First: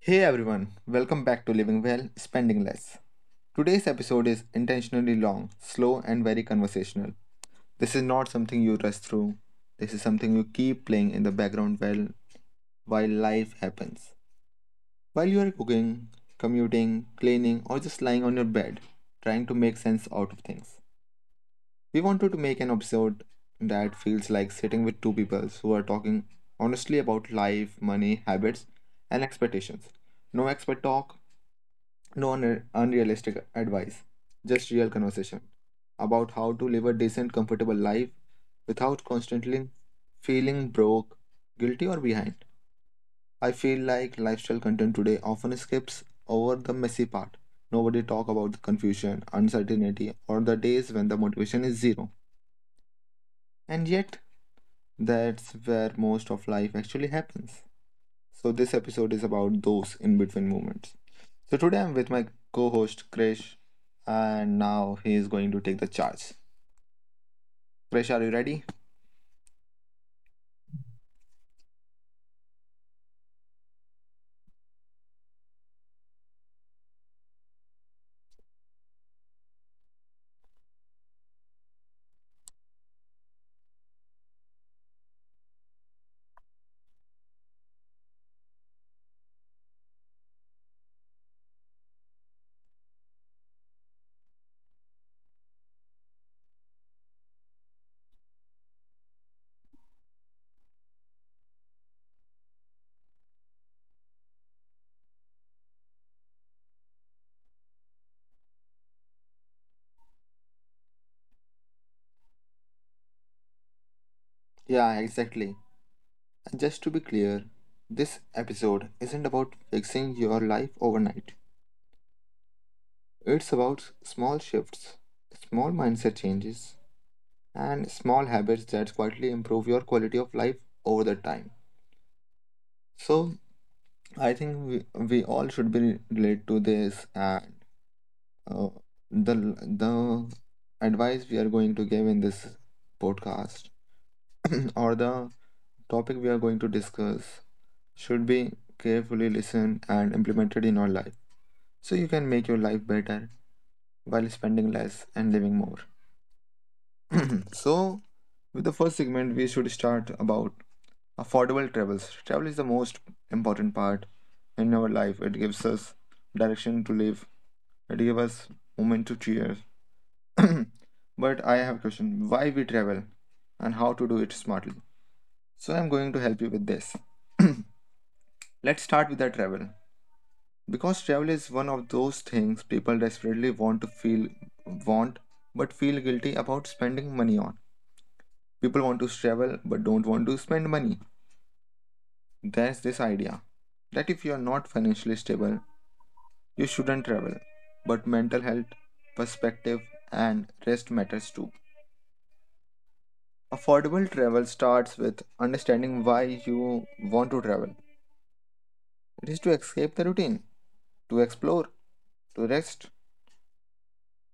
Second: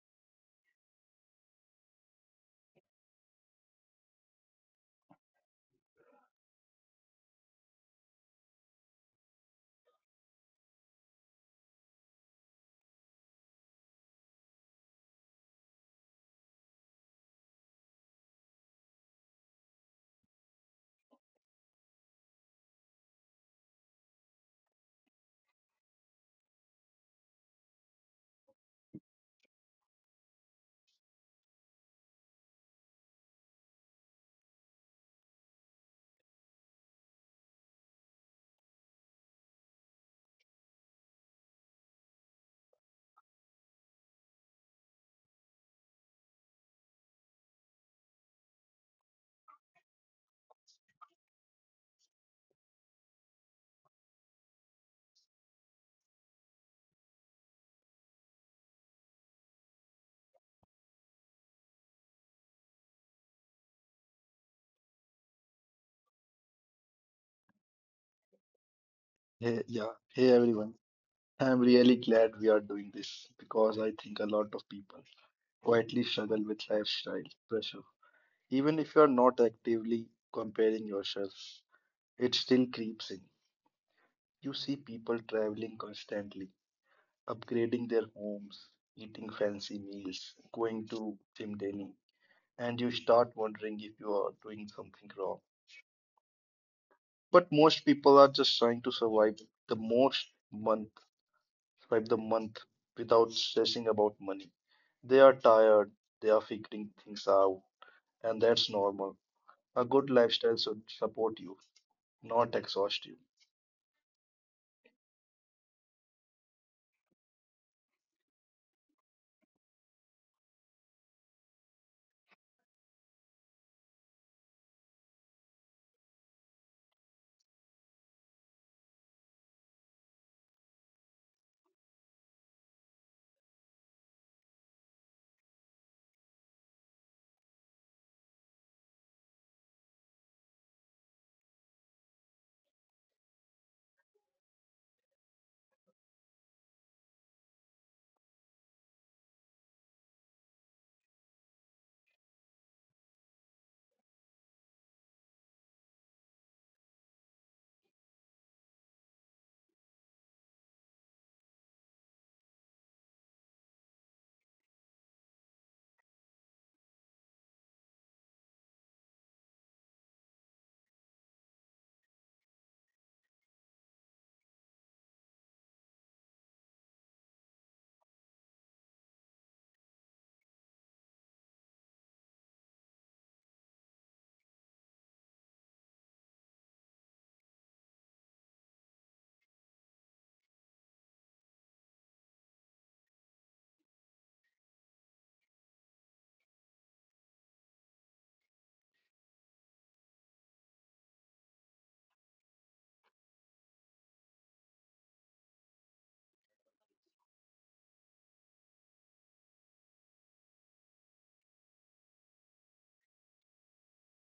Hey everyone, welcome back to Living Well, Spending Less. Today's episode is intentionally long, slow, and very conversational. This is not something you rush through, this is something you keep playing in the background while life happens. While you are cooking, commuting, cleaning, or just lying on your bed, trying to make sense out of things. We wanted to make an episode that feels like sitting with two people who are talking honestly about life, money, habits, and expectations. No expert talk, no unrealistic advice, just real conversation about how to live a decent, comfortable life without constantly feeling broke, guilty, or behind. I feel like lifestyle content today often skips over the messy part. Nobody talk about the confusion, uncertainty, or the days when the motivation is zero. And yet, that's where most of life actually happens. So, this episode is about those in between moments. So, today I'm with my co host Krish, and now he is going to take the charge. Krish, are you ready? Hey, yeah. Hey, everyone. I'm really glad we are doing this because I think a lot of people quietly struggle with lifestyle pressure. Even if you are not actively comparing yourself, it still creeps in. You see people traveling constantly, upgrading their homes, eating fancy meals, going to gym daily, and you start wondering if you are doing something wrong. But most people are just trying to the most month survive the month without stressing about money. They are tired, they are figuring things out, and that's normal. A good lifestyle should support you, not exhaust you. Yeah, exactly. And just to be clear, this episode isn't about fixing your life overnight, it's about small shifts, small mindset changes, and small habits that quietly improve your quality of life over the time. So, I think we all should be relate to this and Uh, the the advice we are going to give in this podcast or the topic we are going to discuss should be carefully listened and implemented in your life so you can make your life better while spending less and living more. So, with the first segment, we should start about affordable travels. Travel is the most important part in our life. It gives us direction to live. It gives us moment to cheer. But I have a question why we travel and how to do it smartly. So I'm going to help you with this. Let's start with the travel. Because travel is one of those things people desperately want but feel guilty about spending money on. People want to travel but don't want to spend money. There's this idea that if you are not financially stable, you shouldn't travel. But mental health, perspective and rest matters too. Affordable travel starts with understanding why you want to travel. It is to escape the routine, to explore, to rest.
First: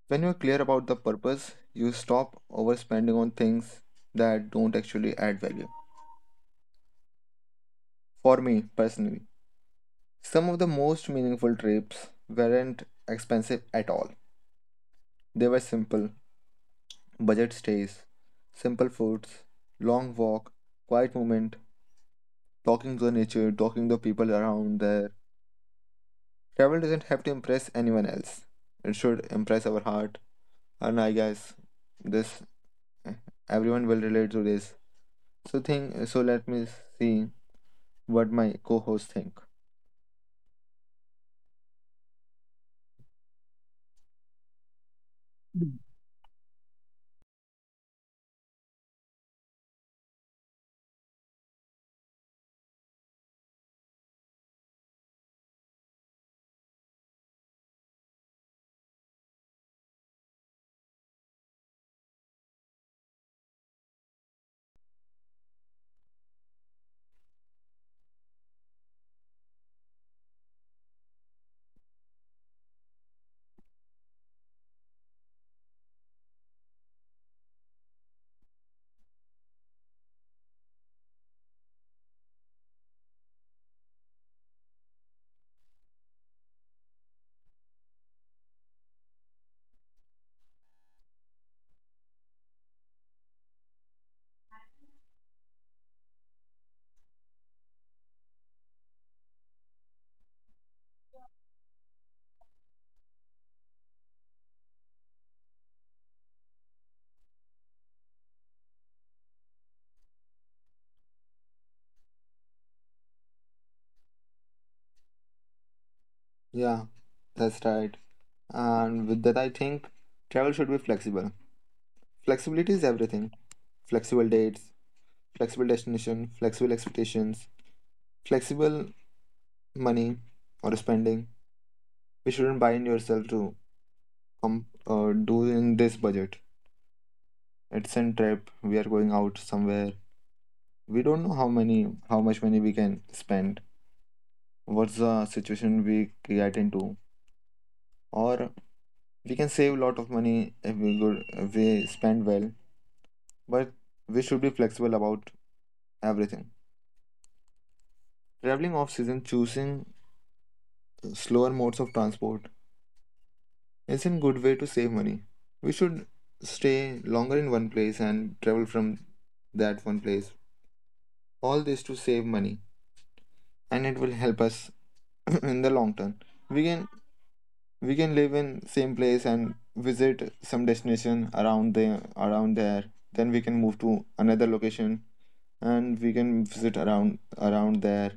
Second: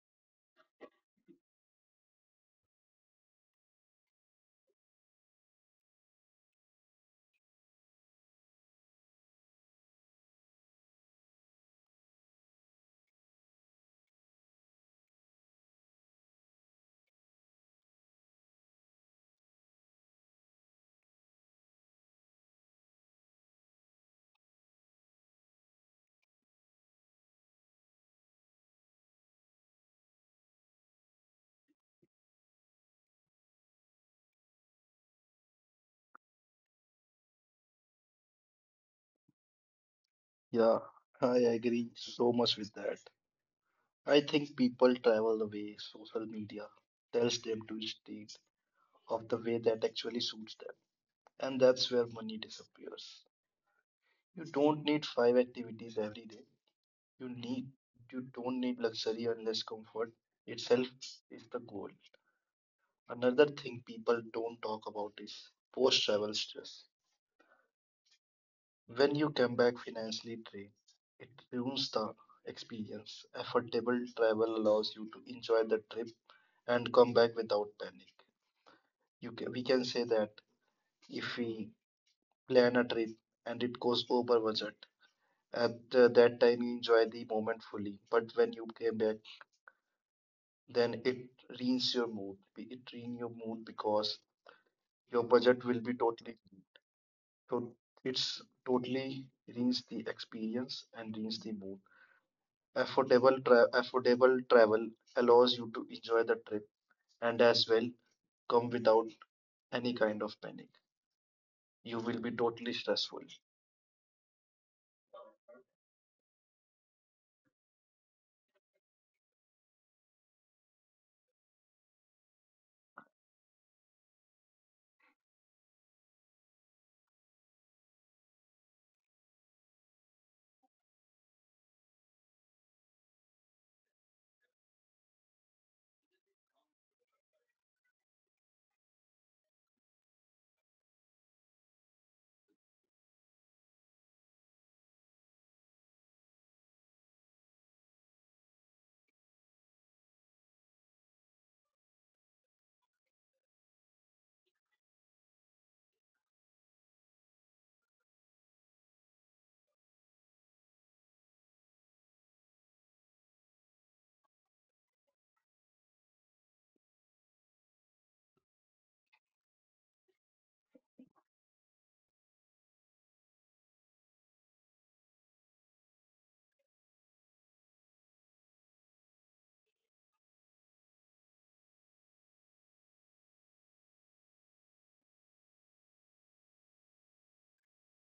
When you are clear about the purpose, you stop overspending on things that don't actually add value. For me personally, some of the most meaningful trips weren't expensive at all. They were simple, budget stays, simple foods, long walk, quiet moment, talking to nature, talking to people around there. Travel doesn't have to impress anyone else. It should impress our heart. And I guess this everyone will relate to this. So think so let me see what my co-hosts think. Yeah, I agree so much with that. I think people travel the way social media tells them to stay of the way that actually suits them, and that's where money disappears. You don't need five activities every day. You need you don't need luxury unless comfort itself is the goal. Another thing people don't talk about is post travel stress. When you come back financially drained, it ruins the experience. Affordable travel allows you to enjoy the trip and come back without panic. You can, we can say that if we plan a trip and it goes over budget, at that time you enjoy the moment fully. But when you came back, then it ruins your mood. It ruins your mood because your budget will be totally. So it's totally reach the experience and reach the mood. Affordable travel allows you to enjoy the trip and as well come without any kind of panic. You will be totally stressful. Yeah, that's right. And with that I think travel should be flexible. Flexibility is everything. Flexible dates, flexible destination, flexible expectations, flexible money or spending. We shouldn't bind yourself to do in this budget. It's a trip. We are going out somewhere. We don't know how many, how much money we can spend. What's the situation we get into? Or we can save a lot of money if we spend well. But we should be flexible about everything. Traveling off season, choosing slower modes of transport is a good way to save money. We should stay longer in one place and travel from that one place. All this to save money, and it will help us in the long term. We can we can live in same place and visit some destination around there. Then we can move to another location and we can visit around there.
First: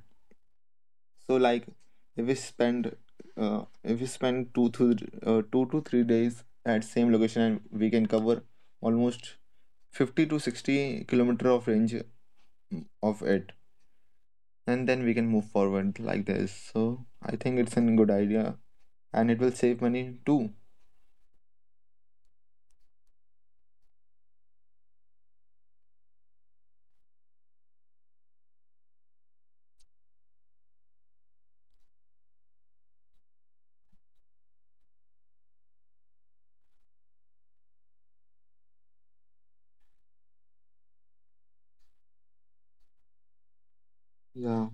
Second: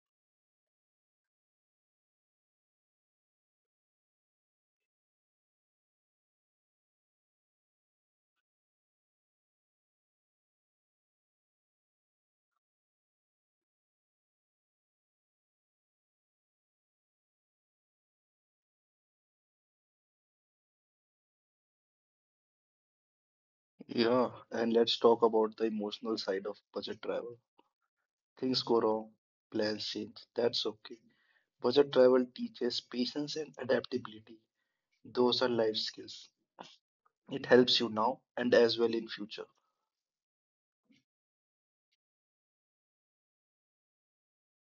So like if we spend if we spend 2 to 3 days at same location and we can cover almost 50 to 60 kilometer of range of it and then we can move forward like this. So I think it's a good idea and it will save money too. Yeah, and let's talk about the emotional side of budget travel. Things go wrong, plans change. That's okay. Budget travel teaches patience and adaptability. Those are life skills. It helps you now and as well in future. Yeah,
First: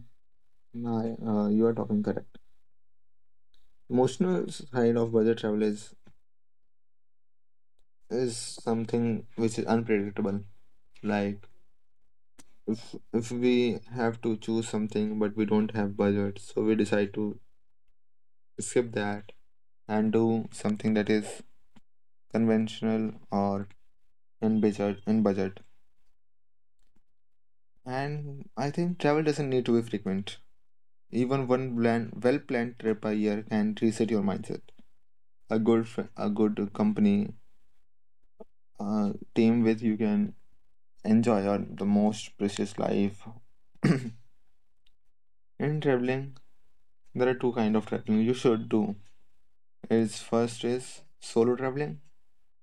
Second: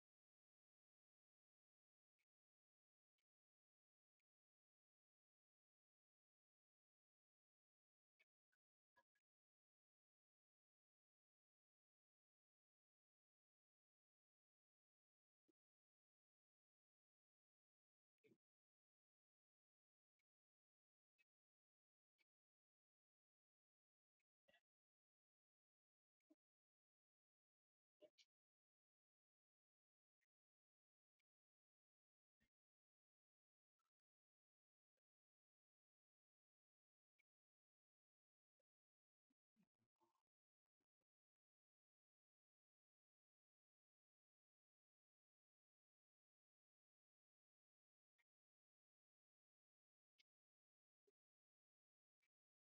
no, I- you are talking correct. Emotional side of budget travel is something which is unpredictable. Like if we have to choose something but we don't have budget, so we decide to skip that and do something that is conventional or in budget. And I think travel doesn't need to be frequent. Even one plan, well planned trip a year can reset your mindset. A good, a good company, a team with you can enjoy your the most precious life. In traveling, there are two kind of traveling you should do. Is first is solo traveling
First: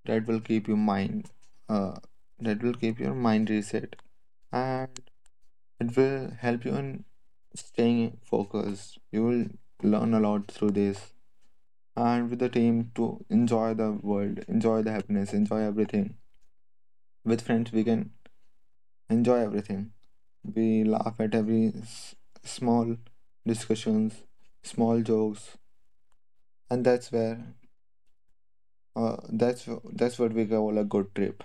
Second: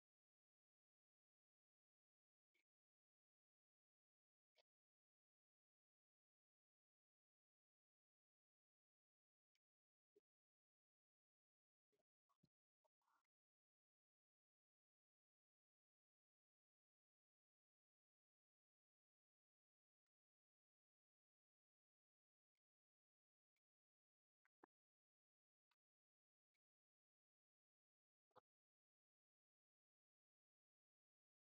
that will keep your uh, mind reset, and it will help you in staying focused. You will learn a lot through this and with the team to enjoy the world, enjoy the happiness, enjoy everything. With friends, we can enjoy everything. We laugh at every small discussions, small jokes, and that's where uh, that's that's what we call a good trip.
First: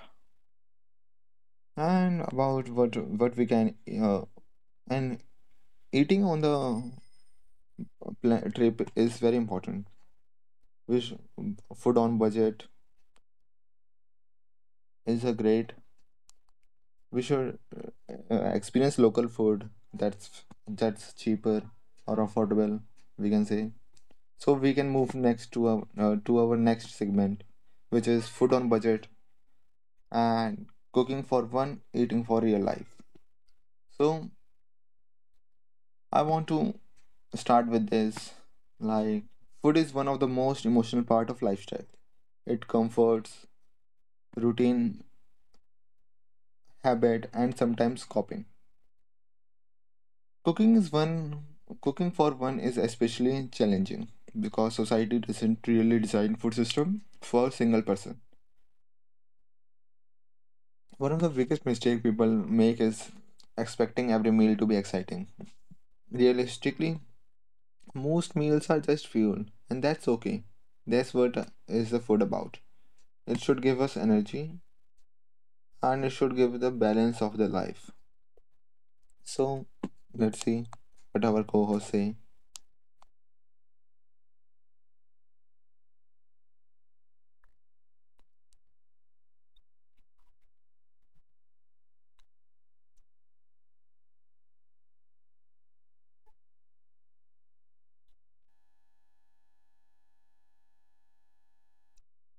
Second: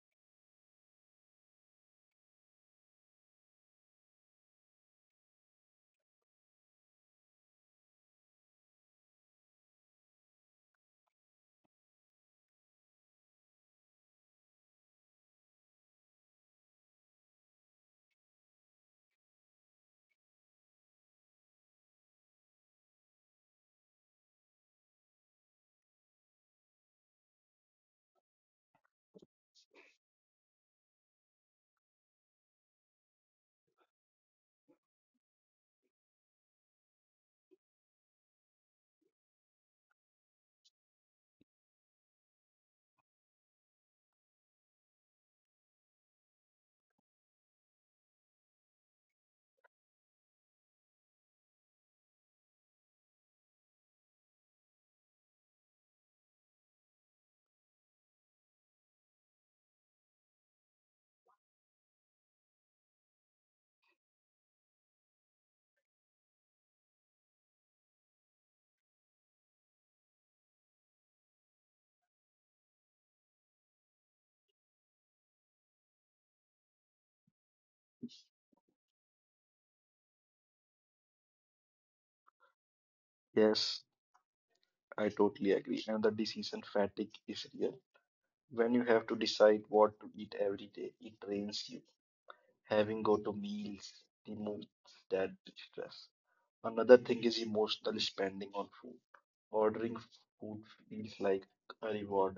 And about what we can uh, and eating on the trip is very important. Which food on budget is a great we should experience local food that's that's cheaper or affordable we can say. So we can move next to our next segment which is food on budget and cooking for one, eating for real life. So I want to start with this. Like food is one of the most emotional part of lifestyle. It comforts routine, habit, and sometimes coping. Cooking is one cooking for one is especially challenging because society doesn't really design food system for a single person. One of the biggest mistake people make is expecting every meal to be exciting. Realistically, most meals are just fuel, and that's okay. That's what is the food about. It should give us energy and it should give the balance of the life. So let's see what our co-hosts say. Yes, I totally agree. And the decision fatigue is real. When you have to decide what to eat every day, it drains you. Having go to meals removes that stress. Another thing is emotional spending on food. Ordering food feels like a reward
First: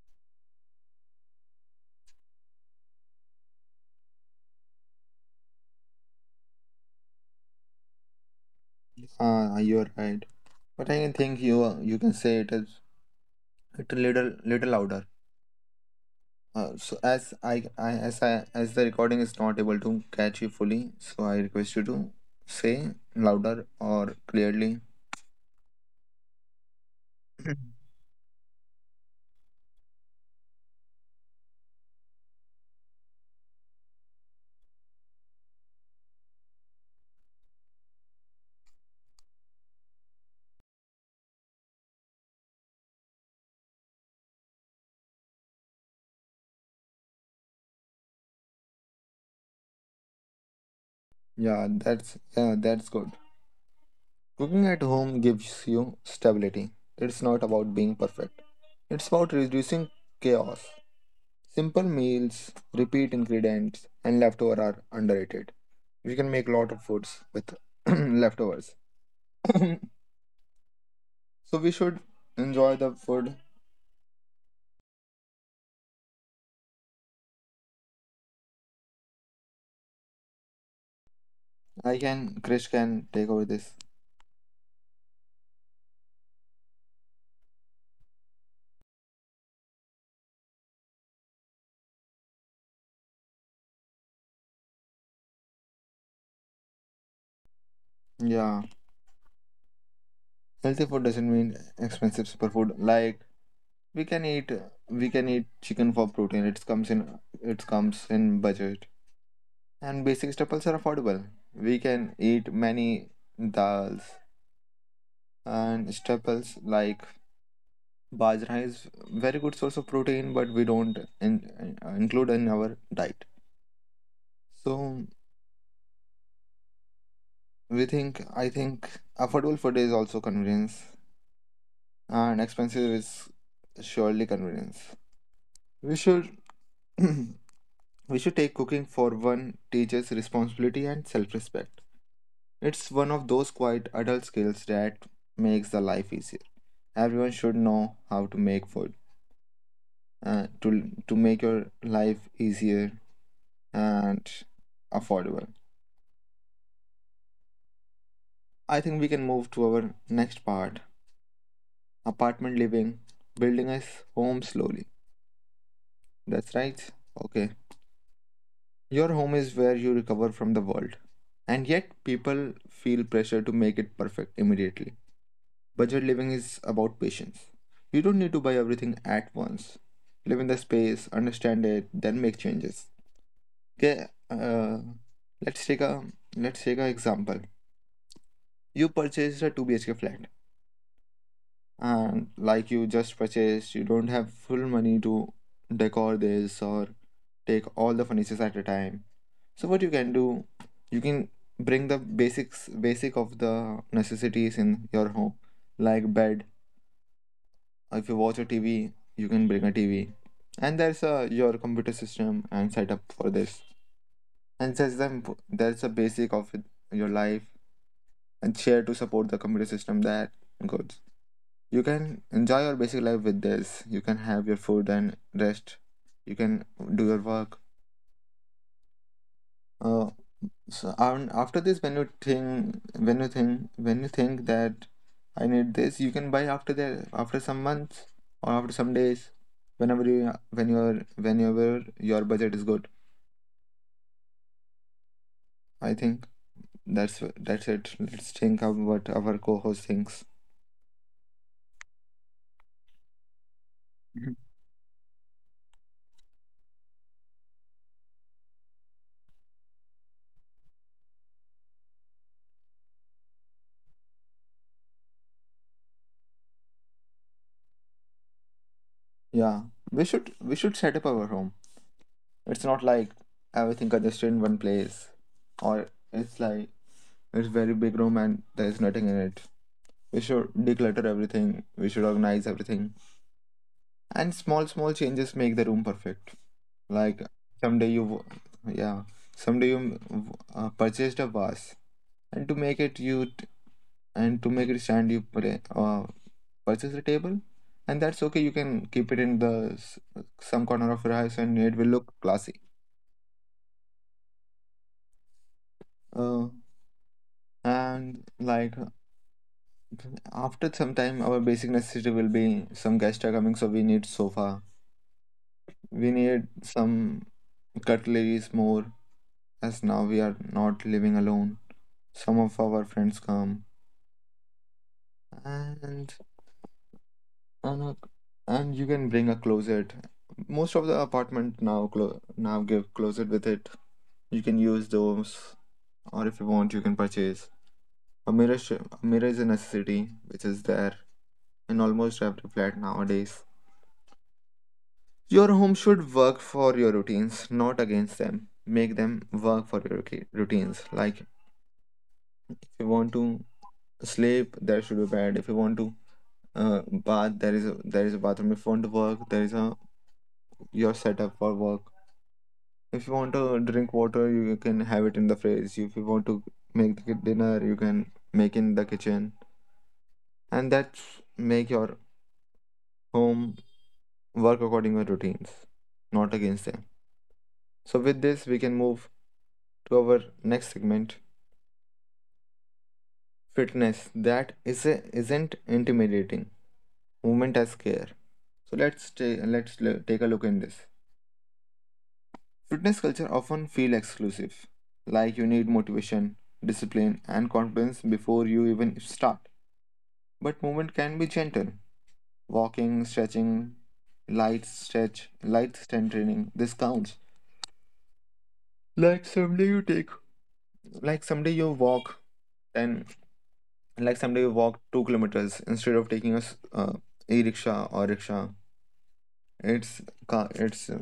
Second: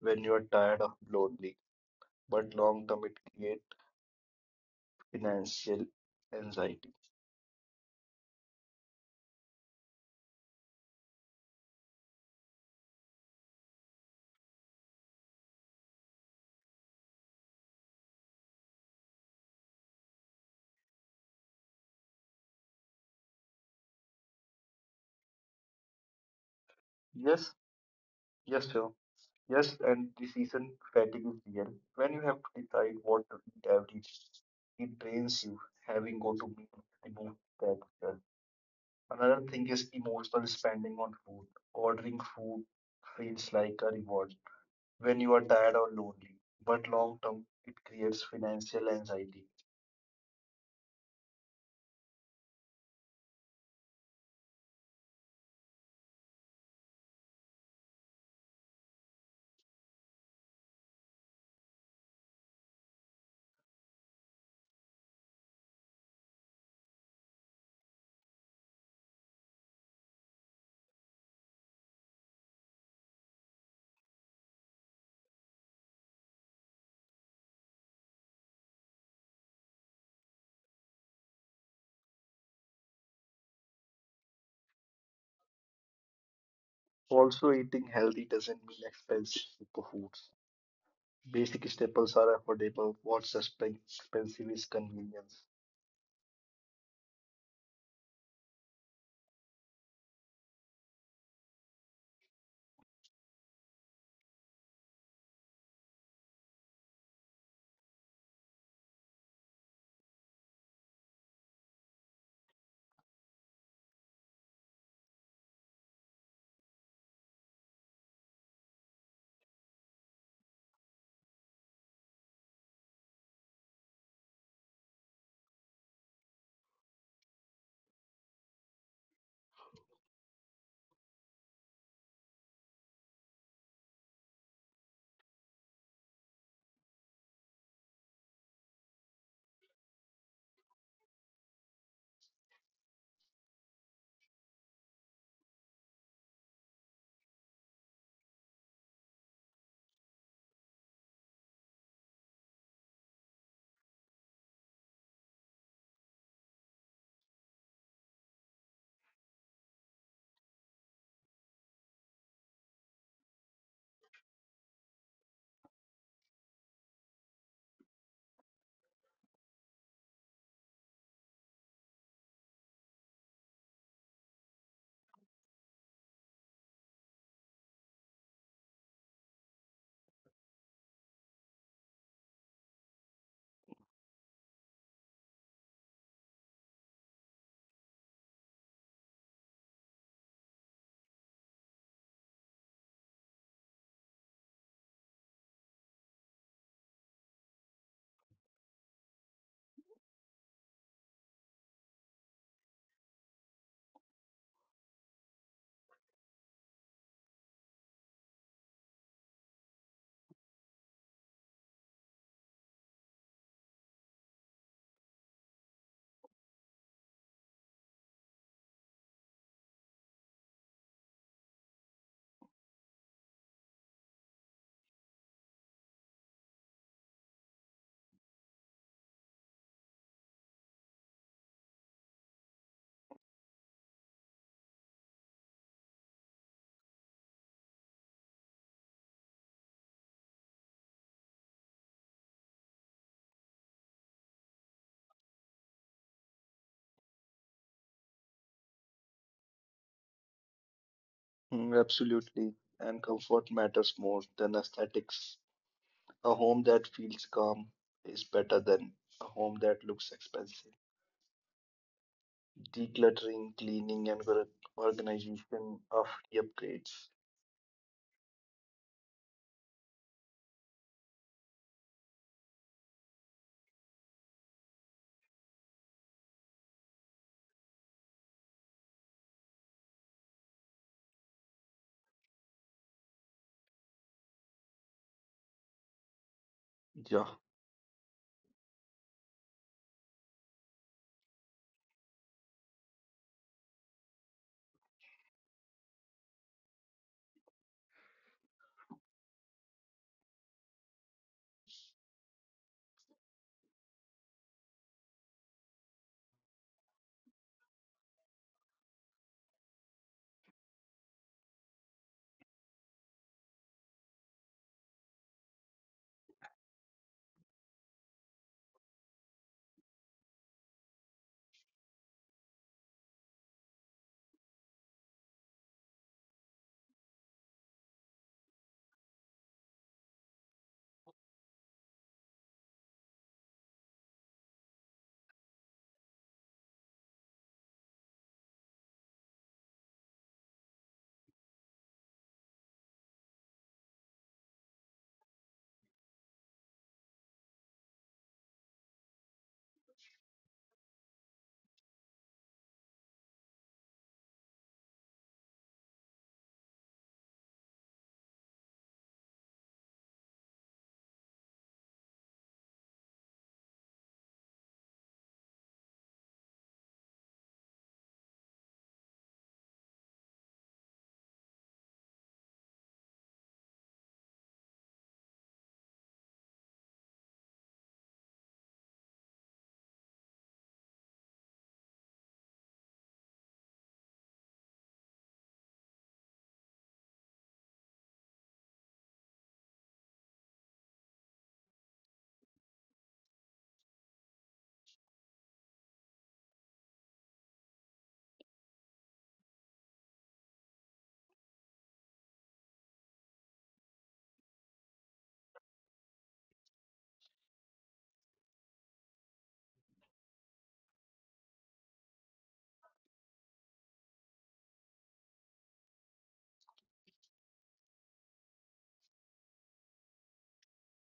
when you are tired of lonely, but long term it creates financial anxiety. Ah, you're right. But I think you can say it as it a little louder. So as I as the recording is not able to catch you fully, so I request you to say louder or clearly. Yes, yes, sir. Yes, and decision fatigue is real. When you have to decide what to eat every day, it drains you. Having go to meal remove that stress. Another thing is emotional spending on food. Ordering food feels like a reward when you are tired or lonely, but long term it creates financial anxiety. Yeah, that's good. Cooking at home gives you stability. It's not about being perfect. It's about reducing chaos. Simple meals, repeat ingredients, and leftover are underrated. We can make a lot of foods with leftovers. So we should enjoy the food. I can, Krish can take over this. Also, eating healthy doesn't mean expensive superfoods. Basic staples are affordable. What's expensive is convenience. Yeah, healthy food doesn't mean expensive superfood. Like we can eat, we can eat chicken for protein. It comes in budget. And basic staples are affordable. We can eat many dals and staples like bajra is very good source of protein, but we don't include in our diet. So I think affordable food is also convenience, and expensive is surely convenience. We should we should take cooking for one teaches responsibility and self-respect. It's one of those quiet adult skills that makes the life easier. Everyone should know how to make food, to make your life easier and affordable. I think we can move to our next part: apartment living, building a home slowly. That's right. Okay. Your home is where you recover from the world. And yet, people feel pressure to make it perfect immediately. Budget living is about patience. You don't need to buy everything at once. Live in the space, understand it, then make changes. Okay, let's take a let's take an example. You purchased a 2 BHK flat, and like you just purchased, you don't have full money to decor this or take all the furniture at a time. So what you can do, you can bring the basic of the necessities in your home, like bed. If you watch a TV, you can bring a TV, and there's a your computer system and setup for this. And there's them there's a basic of it- your life and share to support the computer system that good. You can enjoy your basic life with this. You can have your food and rest. You can do your work. Uh, So and after this, when you think that I need this, you can buy after that, after some months or after some days, whenever your budget is good. I think that's it. Let's think of what our co-host thinks. Mm, absolutely. And comfort matters more Mhm. than aesthetics. A home that feels calm is better than a home that looks expensive. Decluttering, cleaning, and organization of the upgrades. Yeah, we should set up our home. It's not like everything congested in one place, or it's like it's very big room and there's nothing in it. We should declutter everything. We should organize everything, and small changes make the room perfect. Like Yeah, someday you w- yeah someday you purchased a vase, and to make it you t- and to make it stand you play, purchase a table. And that's okay, you can keep it in some corner of your house, and it will look classy. uh, and like after some time, our basic necessity will be: some guests are coming, so we need sofa, we need some cutleries more, as now we are not living alone. Some of our friends come, and and, a- and you can bring a closet. Most of the apartment now now give closet with it. You can use those, or if you want, you can purchase. A mirror is a necessity, which is there in almost every flat nowadays. Your home should work for your routines, not against them. Make them work for your routines. Like if you want to sleep, there should be bed. If you want to bath, there is a, there is a bathroom. If you want to work, there is a your setup for work. If you want to drink water, you can have it in the fridge. If you want to make the dinner, you can make in the kitchen, and that's make your home work according to your routines, not against them. So with this, we can move to our next segment, fitness. That is a, isn't intimidating. Movement as care. So let's ta- let's l- take a look in this. Fitness culture often feel exclusive, like you need motivation, discipline, and confidence before you even start. But movement can be gentle. Walking, stretching, light stretch, light strength training, this counts. Like someday you walk, and like someday you walk 2 kilometers instead of taking a e-rickshaw or rickshaw. It's ca- it's uh,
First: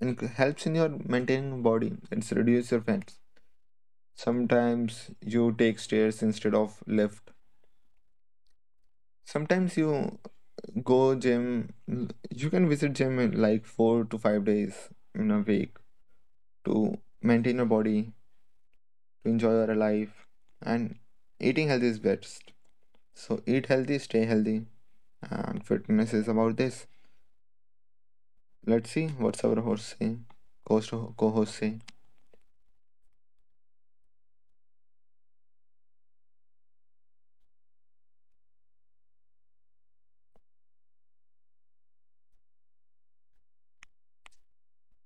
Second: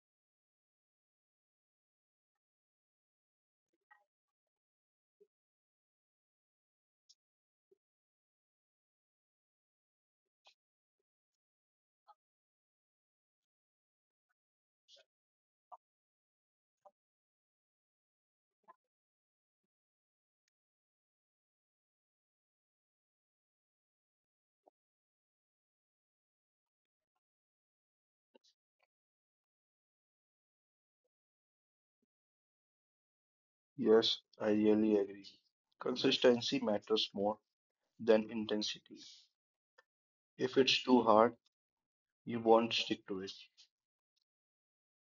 and helps in your maintaining body, it's reduce your fat. Sometimes you take stairs instead of lift. Sometimes you go gym. You can visit gym in like 4 to 5 days in a week to maintain your body, to enjoy your life. And eating healthy is best, so eat healthy, stay healthy. And fitness is about this. Let's see what's our host say? Co-host, co-host say. yes, I really agree. Consistency matters more than intensity. If it's too hard, you won't stick to it.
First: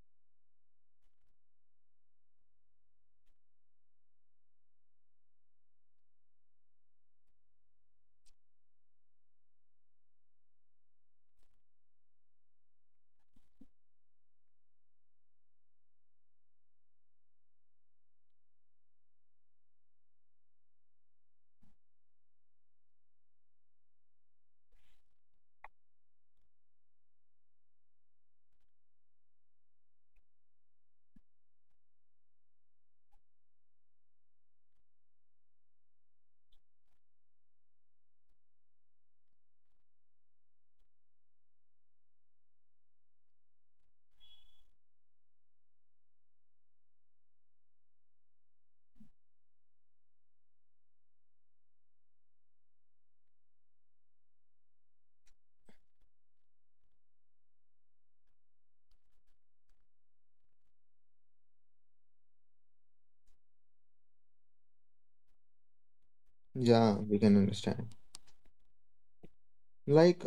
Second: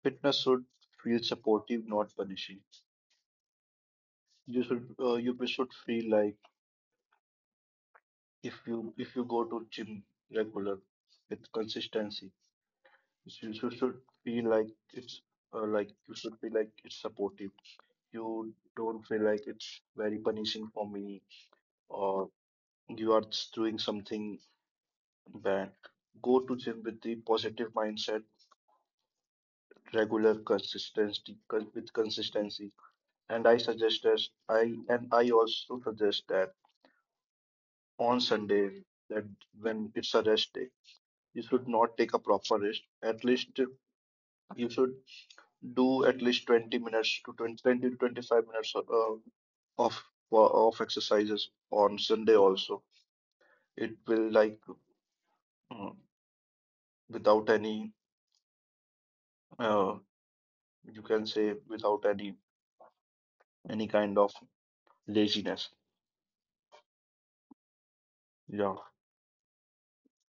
Fitness should feel supportive, not punishing. You should feel like if you go to gym regular with consistency you should be like it's you should be like it's supportive. You don't feel like it's very punishing for me or you are s- doing something bad. Go to gym with the positive mindset, regular consistency, with consistency. And i suggest as i and I also suggest that on Sunday, that when it's a rest day, you should not take a proper rest. At least you should do at least 20 minutes to twenty twenty to 25 minutes of of exercises on Sunday also. It will like mm, without any uh, you can say without any any kind of laziness. Yeah, we can understand. Yeah. Like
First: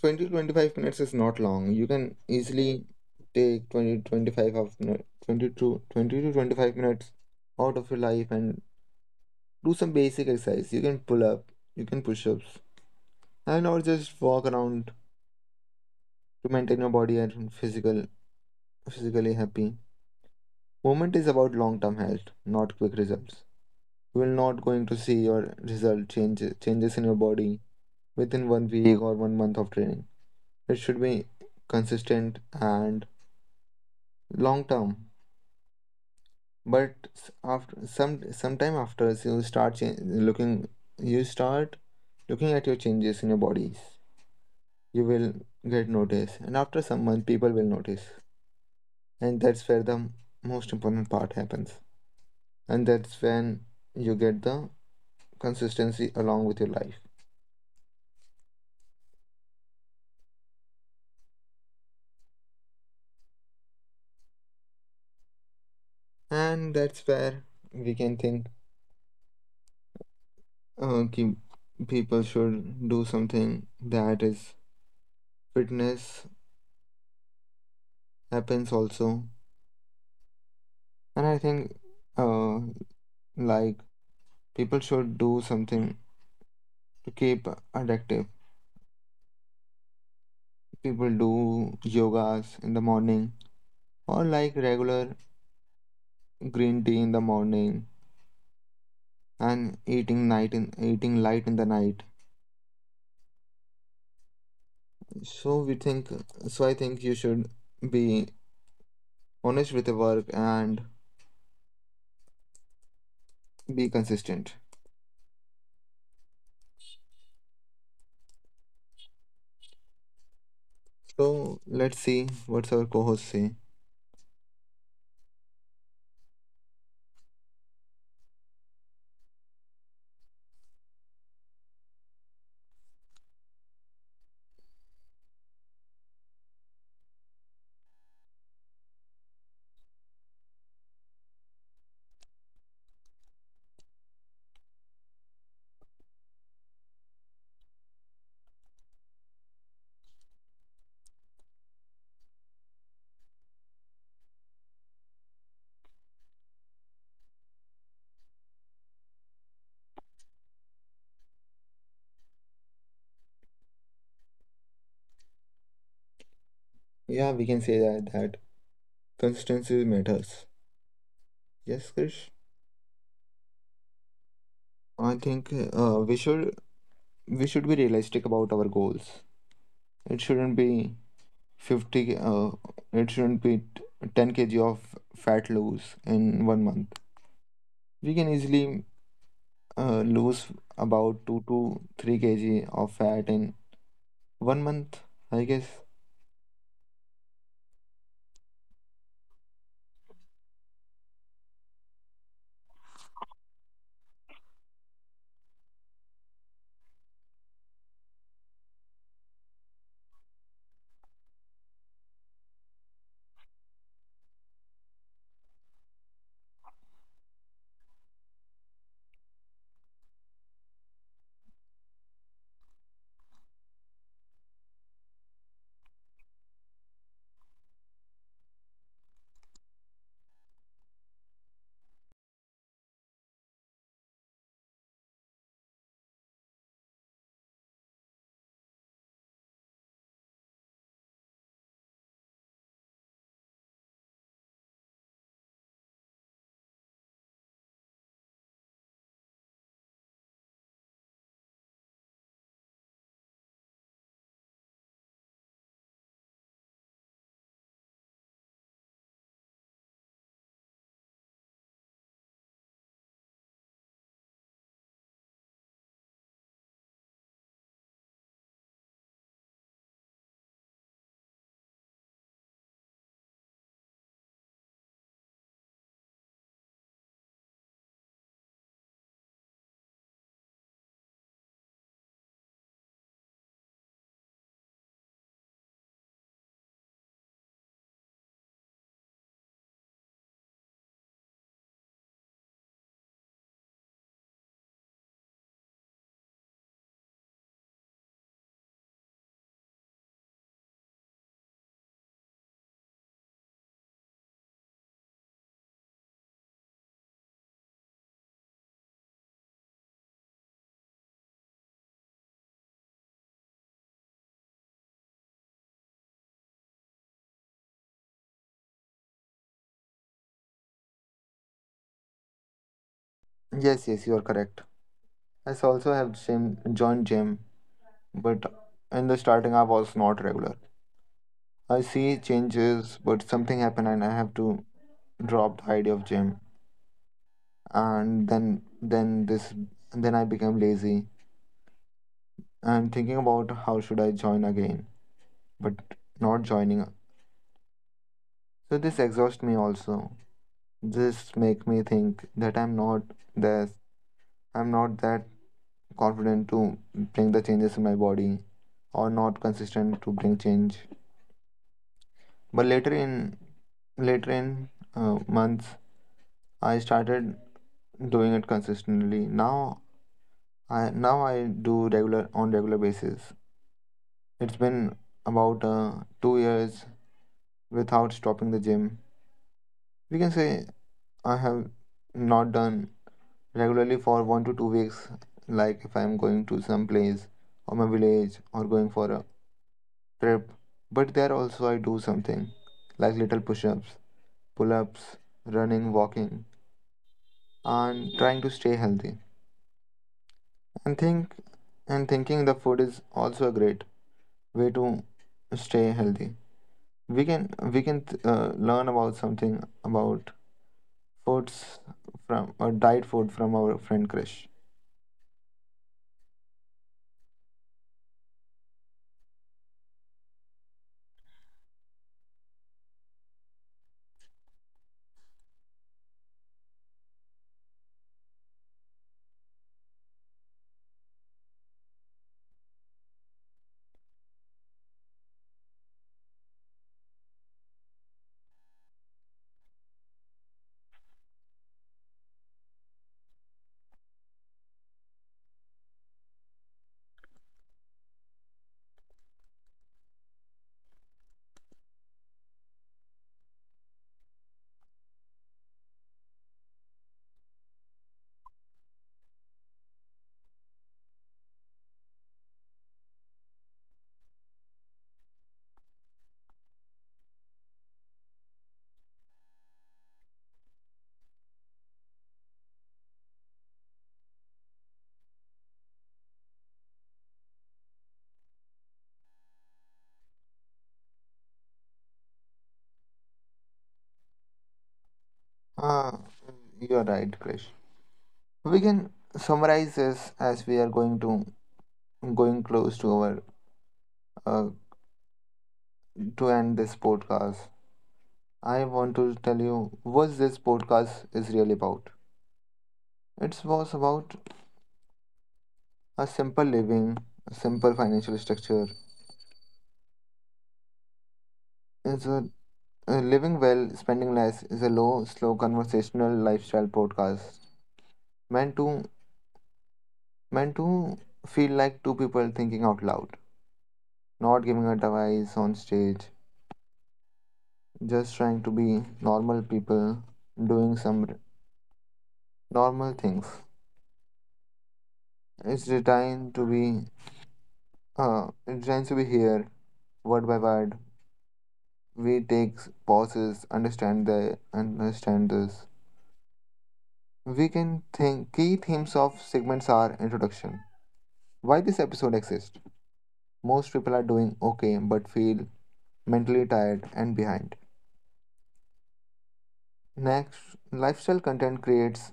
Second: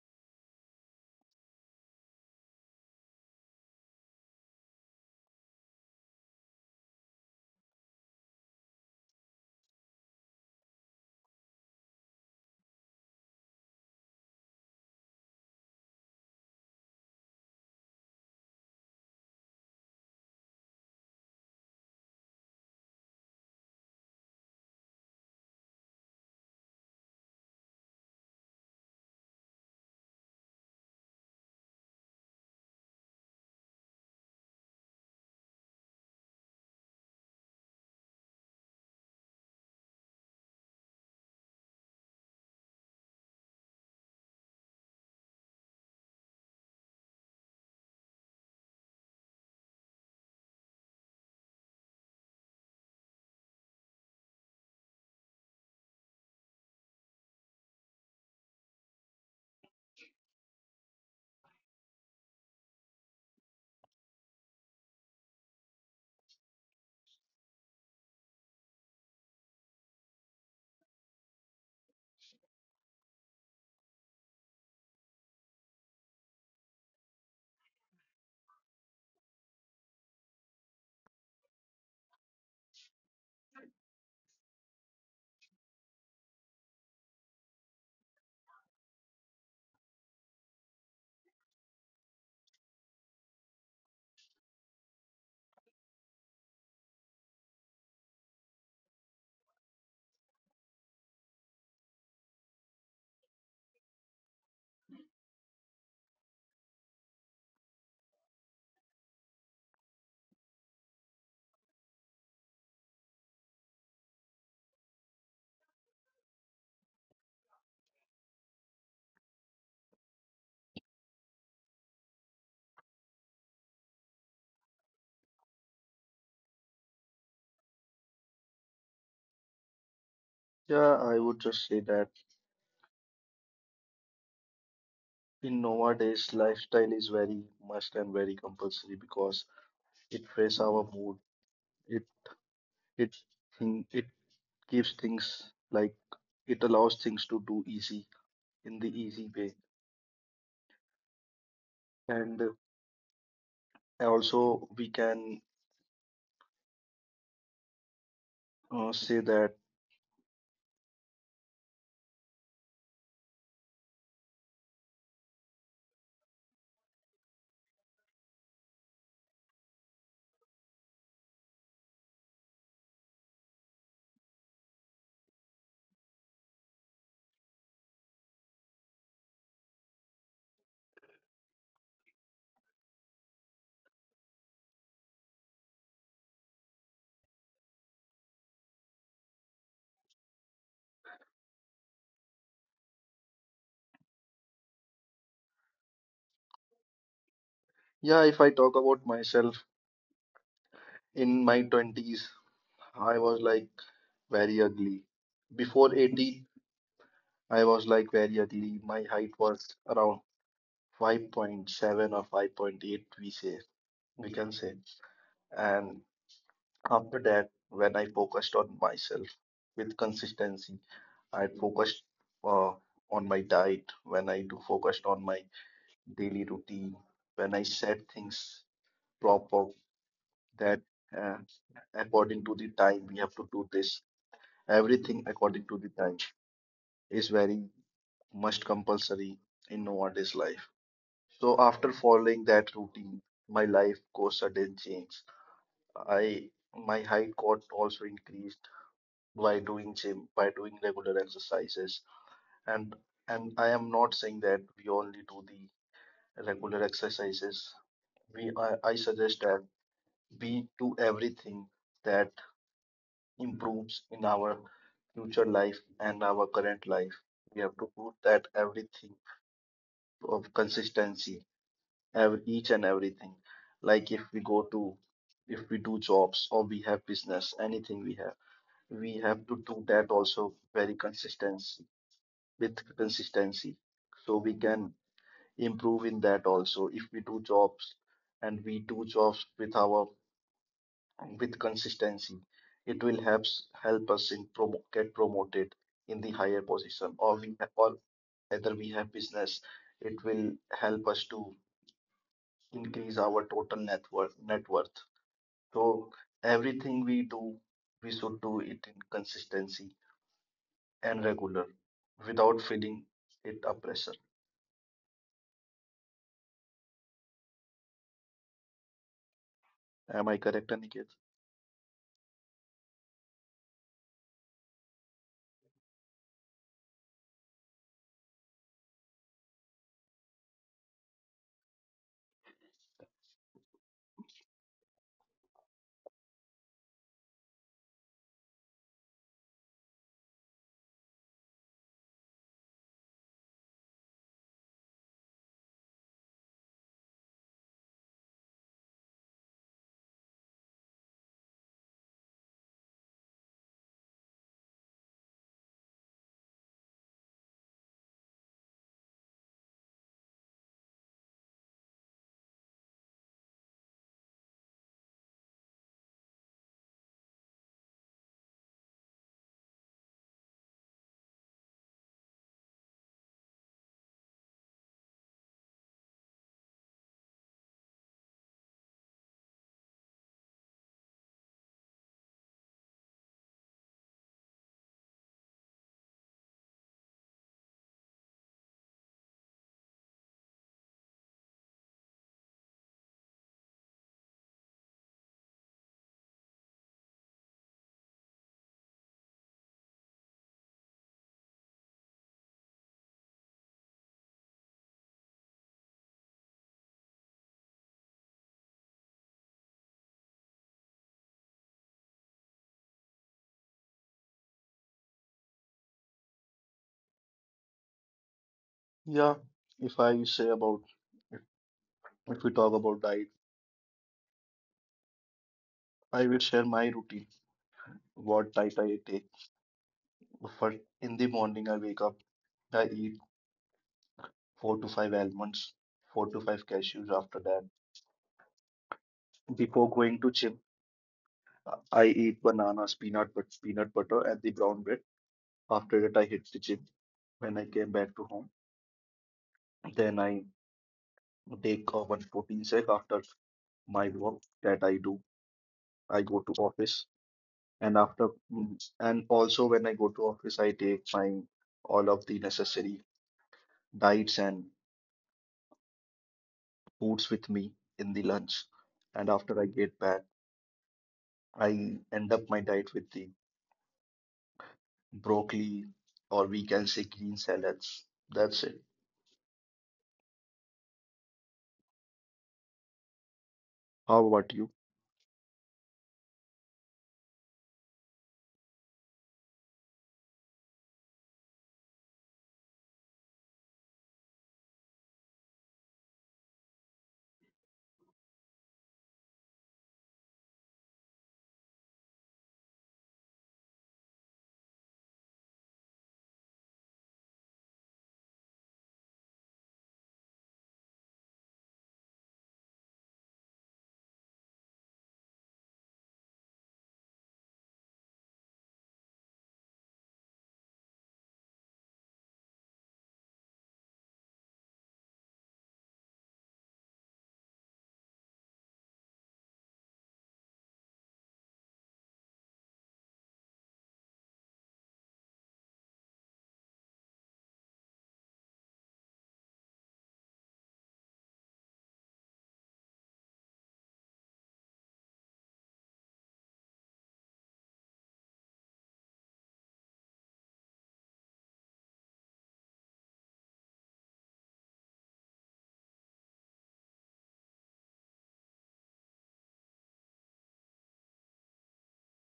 20 to 25 minutes is not long. You can easily take 20 to 25 of no, 20 to 25 minutes out of your life and do some basic exercise. You can pull up, you can push ups, and or just walk around to maintain your body and physical physically happy. Movement is about long term health, not quick results. You will not going to see your result changes in your body within 1 week or 1 month of training. It should be consistent and long term. But after some sometime after you looking, you start looking at your changes in your bodies, you will get noticed, and after some month people will notice. And that's where most important part happens. And that's when you get the consistency along with your life. And that's where we can think, uh, ki- people should do something that is fitness happens also. And I think, uh, like people should do something to keep it active. People do yogas in the morning, or like regular green tea in the morning, and eating light in the night. So we think so I think you should be honest with the work and be consistent. So let's see what's our co-host say. Yeah, I would just say that in nowadays lifestyle is very must and very compulsory because it frees our mood. It it it gives things like it allows things to do easy in the easy way. And also, we can say that, Yeah, we can say that consistency matters. Yes, Krish. I think we should be realistic about our goals. It shouldn't be 50, k- uh, it shouldn't be t- 10 kg of fat loss in 1 month. We can easily lose about 2 to 3 kg of fat in 1 month, I guess. yeah, if I talk about myself in my 20s, I was like very ugly. Before 18, I was like very ugly. My height was around 5.7 or 5.8, we say, we can say. And after that, when I focused on myself with consistency, I focused uh, on my diet, when I do focused on my daily routine, when I set things proper that uh, according to the time we have to do this. Everything according to the time is very much compulsory in nowadays life. So after following that routine, my life goes sudden change. I my height got also increased by doing gym, by doing regular exercises, and and I am not saying that we only do the regular exercises. We I suggest that we do everything that improves in our future life and our current life. We have to put that everything of consistency, every, each and everything. Like if we go to, if we do jobs or we have business, anything we have to do that also very consistency with consistency. So we can improve in that also. If we do jobs and we do jobs with our with consistency, it will help us in promo get promoted in the higher position or we or whether we have business, it will help us to increase our total net worth. So everything we do we should do it in consistency and regular without feeling it a pressure. Am I correct, Aniket? Yes, yes, you are correct. Also have gym, joined gym. But in the starting I was not regular. I see changes, but something happened and I have to drop the idea of gym. And then I became lazy and thinking about how should I join again, but not joining. So this exhausts me also. This make me think that this, I'm not that confident to bring the changes in my body, or not consistent to bring change. But later in months, I started doing it consistently. Now I do regular on regular basis. It's been about 2 years without stopping the gym. We can say I have not done regularly for 1 to 2 weeks, like if I'm going to some place or my village or going for a trip. But there also I do something like little push ups, pull ups, running, walking, and trying to stay healthy. And thinking the food is also a great way to stay healthy. We can learn about something about foods from or diet food from our friend Krish. Yeah, if I say about if if we talk about diet, I will share my routine, what diet I take. First, in the morning, I wake up. I eat four to five almonds, four to five cashews. After that, before going to gym, I eat bananas, peanut butter, and the brown bread. After that, I hit the gym. When I came back to home, then I take a one protein shake after my work that I do. I go to office, and also when I go to office, I take my all of the necessary diets and foods with me in the lunch. And after I get back, I end up my diet with the broccoli or we can say green salads. That's it. How about you? Ah, you're right, Krish. We can summarize this as we are going to going close to our uh, to end this podcast. I want to tell you what this podcast is really about. It was about a simple living, a simple financial structure. It's a living well, spending less is a low, slow conversational lifestyle podcast meant to meant to feel like two people thinking out loud, not giving advice on stage, just trying to be normal people doing some r- normal things. It's designed to be, it's designed to be here word by word. We take pauses, understand this. We can think key themes of segments are introduction. Why this episode exists. Most people are doing okay but feel mentally tired and behind. Next, lifestyle content creates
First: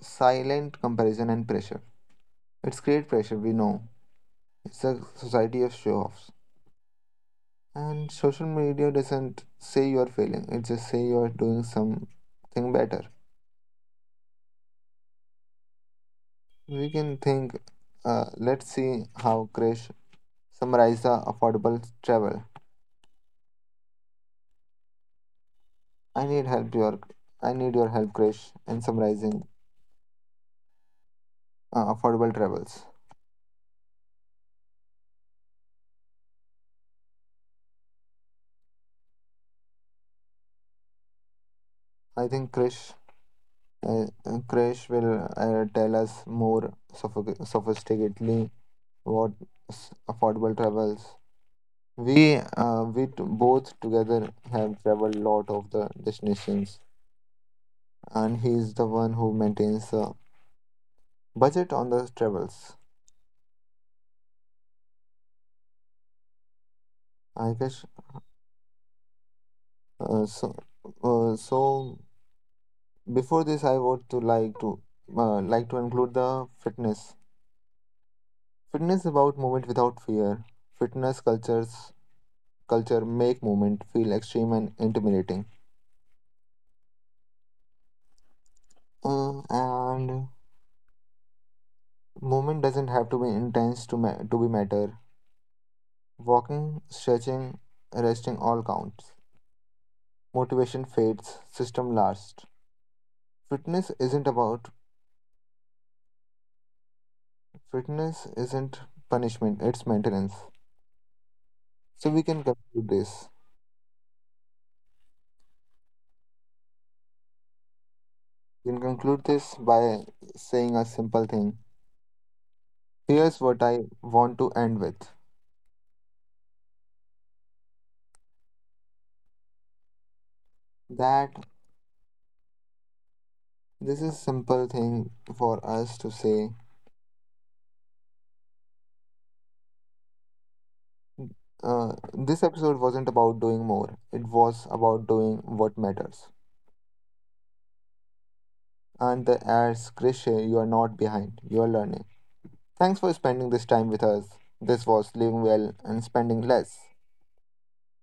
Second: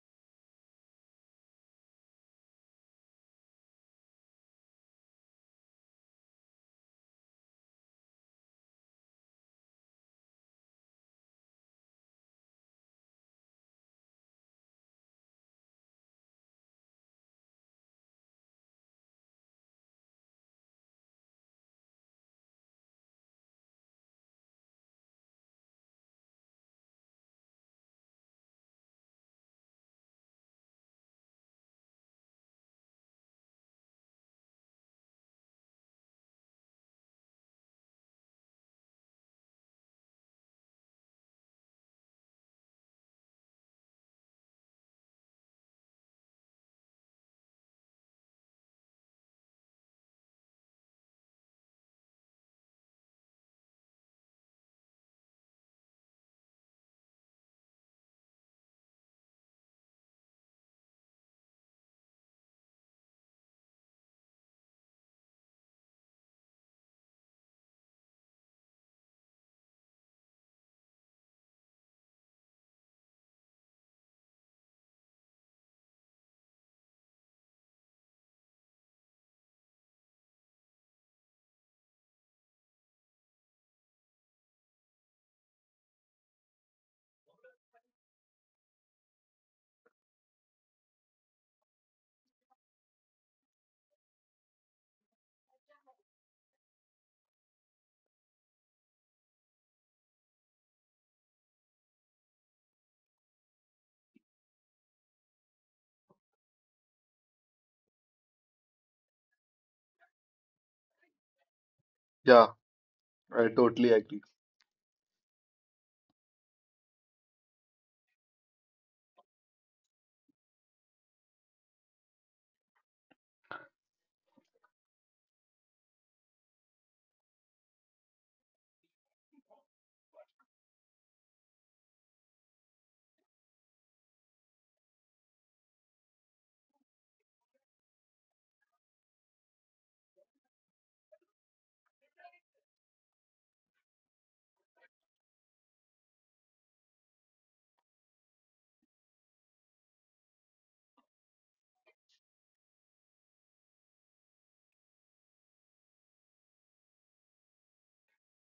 silent comparison and pressure. It's create pressure, we know. It's a society of show offs. And social media doesn't say you're failing, it just say you're doing something better. We can think, let's see how Krish summarize the affordable travel. I need help your I need your help, Krish, in summarizing affordable travels. I think Krish, Krish will tell us more sophisticatedly what affordable travels. We, both together have traveled lot of the destinations, and he is the one who maintains the budget on the travels. I guess. Uh, so. Uh, so before this, I would to like to like to include the fitness. Fitness is about movement without fear. Fitness cultures culture make movement feel extreme and intimidating. And Movement doesn't have to be intense to be matter. Walking, stretching, resting all counts. Motivation fades, system lasts. Fitness isn't about fitness isn't punishment, it's maintenance. So we can Yeah, conclude this. I totally agree. We can conclude this by saying a simple thing. Here's what I want to end with. That this is simple thing for us to say. This episode wasn't about doing more. It was about doing what matters. And the as cliche, you are not behind. You are learning. Thanks for spending this time with us. This was Living Well and Spending Less.